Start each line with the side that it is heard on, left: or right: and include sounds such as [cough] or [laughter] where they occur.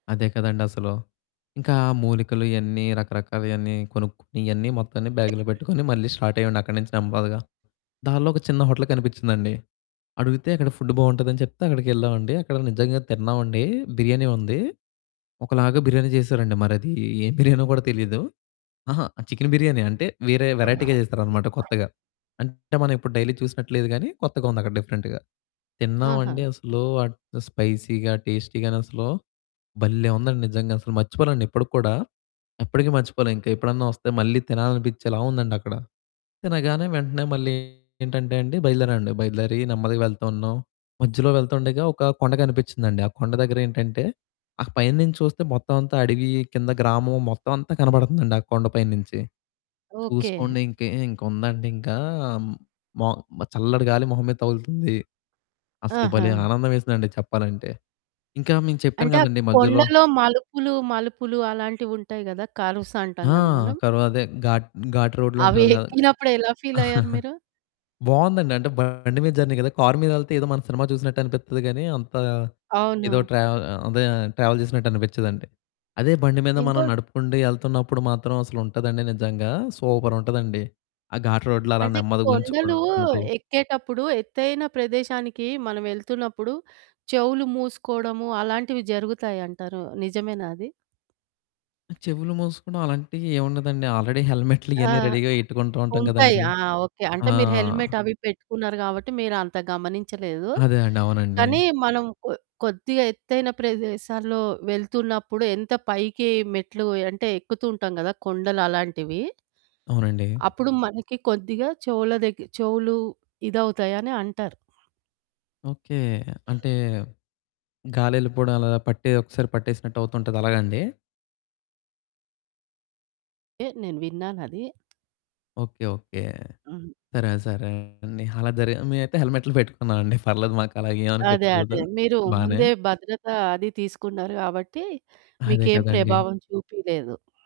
left: అదే కదండసలు. ఇంకా మూలికలు ఇయన్నీ రకరకాలయన్నీ కొనుక్కొని, ఇయన్నీ మొత్తాన్ని బ్యాగులో పెట్టుకొని మళ్ళీ స్టార్టయ్యేవోడిని అక్కడి నించి నెమ్మదగా. దారిలో ఒక చిన్న హోటల్ కనిపించిందండి. అడుగితే అక్కడ ఫుడ్డు బావుంటదని చెప్తే అక్కడికెళ్ళామండి. అక్కడ నిజంగా తిన్నావండీ, బిర్యానీ ఉంది. ఒకలాగా బిర్యానీ చేసారండి. మరదీ ఏం బిర్యానో గూడా తెలీదు. అహా! చికెను బిర్యానీయే అంటే, వేరే వెరైటీగా చేసారనమాట కొత్తగా. అంటే, మనం ఎప్పుడు డైలీ చూసినట్టు లేదు గానీ, కొత్తగా ఉందక్కడ డిఫరెంట్‌గా.
right: ఆహా!
left: తిన్నావండీ అసలూ ఆహ్, స్పైసీగా, టేస్టీగానసలూ భల్లే ఉందండి నిజంగసలు. మర్చిపోనండి ఇప్పడికి కూడా. ఎప్పడికీ మర్చిపోలే. ఇంక ఎప్పుడన్నా ఒస్తే మళ్ళీ తినాలనిపిచ్చేలా ఉందండక్కడ. తినగానే వెంటనే మళ్ళీ ఏంటంటే అండి, బయలుదేరావండి. బయలుదేరి నెమ్మదిగా వెళ్తా ఉన్నాం. మధ్యలో వెళ్తుండగా ఒకా కొండ కనిపిచ్చిందండి. ఆ కొండ దగ్గరేంటంటే, ఆ పైన నించి చూస్తే మొత్తవంతా అడవీ, కింద గ్రామం, మొత్తవంతా కనబడతందండి. ఆ కొండ పైన నించి.
right: ఓకే.
left: చూసుకోండి ఇంకే ఇంకుందండింకా, మో మ చల్లటి గాలి మొహం మీద తగులుతుంది. అసలు
right: ఆహా!
left: భలే ఆనందవేసిందండి చెప్పాలంటే. ఇంకా మేము చెప్పాను
right: అంటే, ఆ
left: గదండీ మద్యలో
right: కొండలో మలుపులు, మలుపులు అలాంటివుంటాయి గదా! కర్వ్స్ అంటాం
left: ఆ!
right: గద మనం...
left: కర్వదే, ఘాట్ ఘాట్ రోడ్‌లో
right: అవి
left: ఉంటది గదా!
right: ఎక్కినప్పుడు ఎలా ఫీలయ్యారు
left: [giggles]
right: మీరు?
left: బావుందండి. అంటే, బండి మీద జర్నీ గదా! కారు మీదెళ్తే ఏదో మనం సినిమా చూసినట్టనిపిత్తది గానీ, అంతా ఏదో
right: అవును.
left: ట్రావ్ ఆహ్, అదే ట్రావెల్ జేసినట్టనిపిచ్చదండి. అదే బండి మీద
right: ఇంకో
left: మనం నడుపుకుంటూ యెళ్తన్నప్పుడు మాత్రం అసలుంటదండి నిజంగా సూపరుంటదండి, ఆ ఘాట్ రోడ్‌లో అలా
right: అంటే, కొండలూ
left: నెమ్మదిగుంచుకుంటూ.
right: ఎక్కేటప్పుడు, ఎత్తైన ప్రదేశానికీ మనవెళ్తున్నప్పుడు చెవులు మూసుకోడము, అలాంటివి జరుగుతాయంటారు. నిజమేనా అది?
left: ఆ! చెవులు మూసుకోడం అలాంటియేవుండదండి. ఆల్రెడీ హెల్మెట్లు
right: ఆ!
left: ఇయన్నీ రెడీగా యెట్టుకుంటా ఉంటాం
right: ఉంటాయి.
left: గదండీ.
right: ఆ! ఓకే. అంటే,
left: ఆ!
right: మీరు హెల్మెట్, అవి పెట్టుకున్నారు గాబట్టి, మీరంత గమనించలేదు,
left: అదే అండి. అవునండి.
right: కానీ మనం కొ కొద్దిగా ఎత్తైన ప్రదేశాల్లో వెళ్తున్నప్పుడు ఎంత పైకి మెట్లు అంటే, ఎక్కుతుంటాం గదా కొండలు అలాంటివి.
left: అవునండి.
right: అప్పుడు మనకి కొద్దిగా చెవుల దగ్గ చెవులు ఇదవుతాయని అంటారు.
left: ఓకే. అంటే, గాలెల్లిపోడం ఎలాగా? పట్టే ఒకసారి పట్టేసినట్టువుతుంటది అలాగా అండి?
right: ఏహ్! నేను విన్నానదీ.
left: ఓకే. ఓకే.
right: హుహు.
left: సరే, సరే అండి. అలా జరిగే మేము అయితే హెల్మెట్లు పెట్టుకున్నావండి. పర్లేదు
right: అదే.
left: మాకలాగేవనిపిచ్చలేదు.
right: అదే. మీరు
left: బానే
right: ముందే భద్రత అది తీసుకున్నారు గాబట్టీ,
left: అదే
right: మీకేం
left: కదండీ.
right: ప్రభావం చూపీలేదు.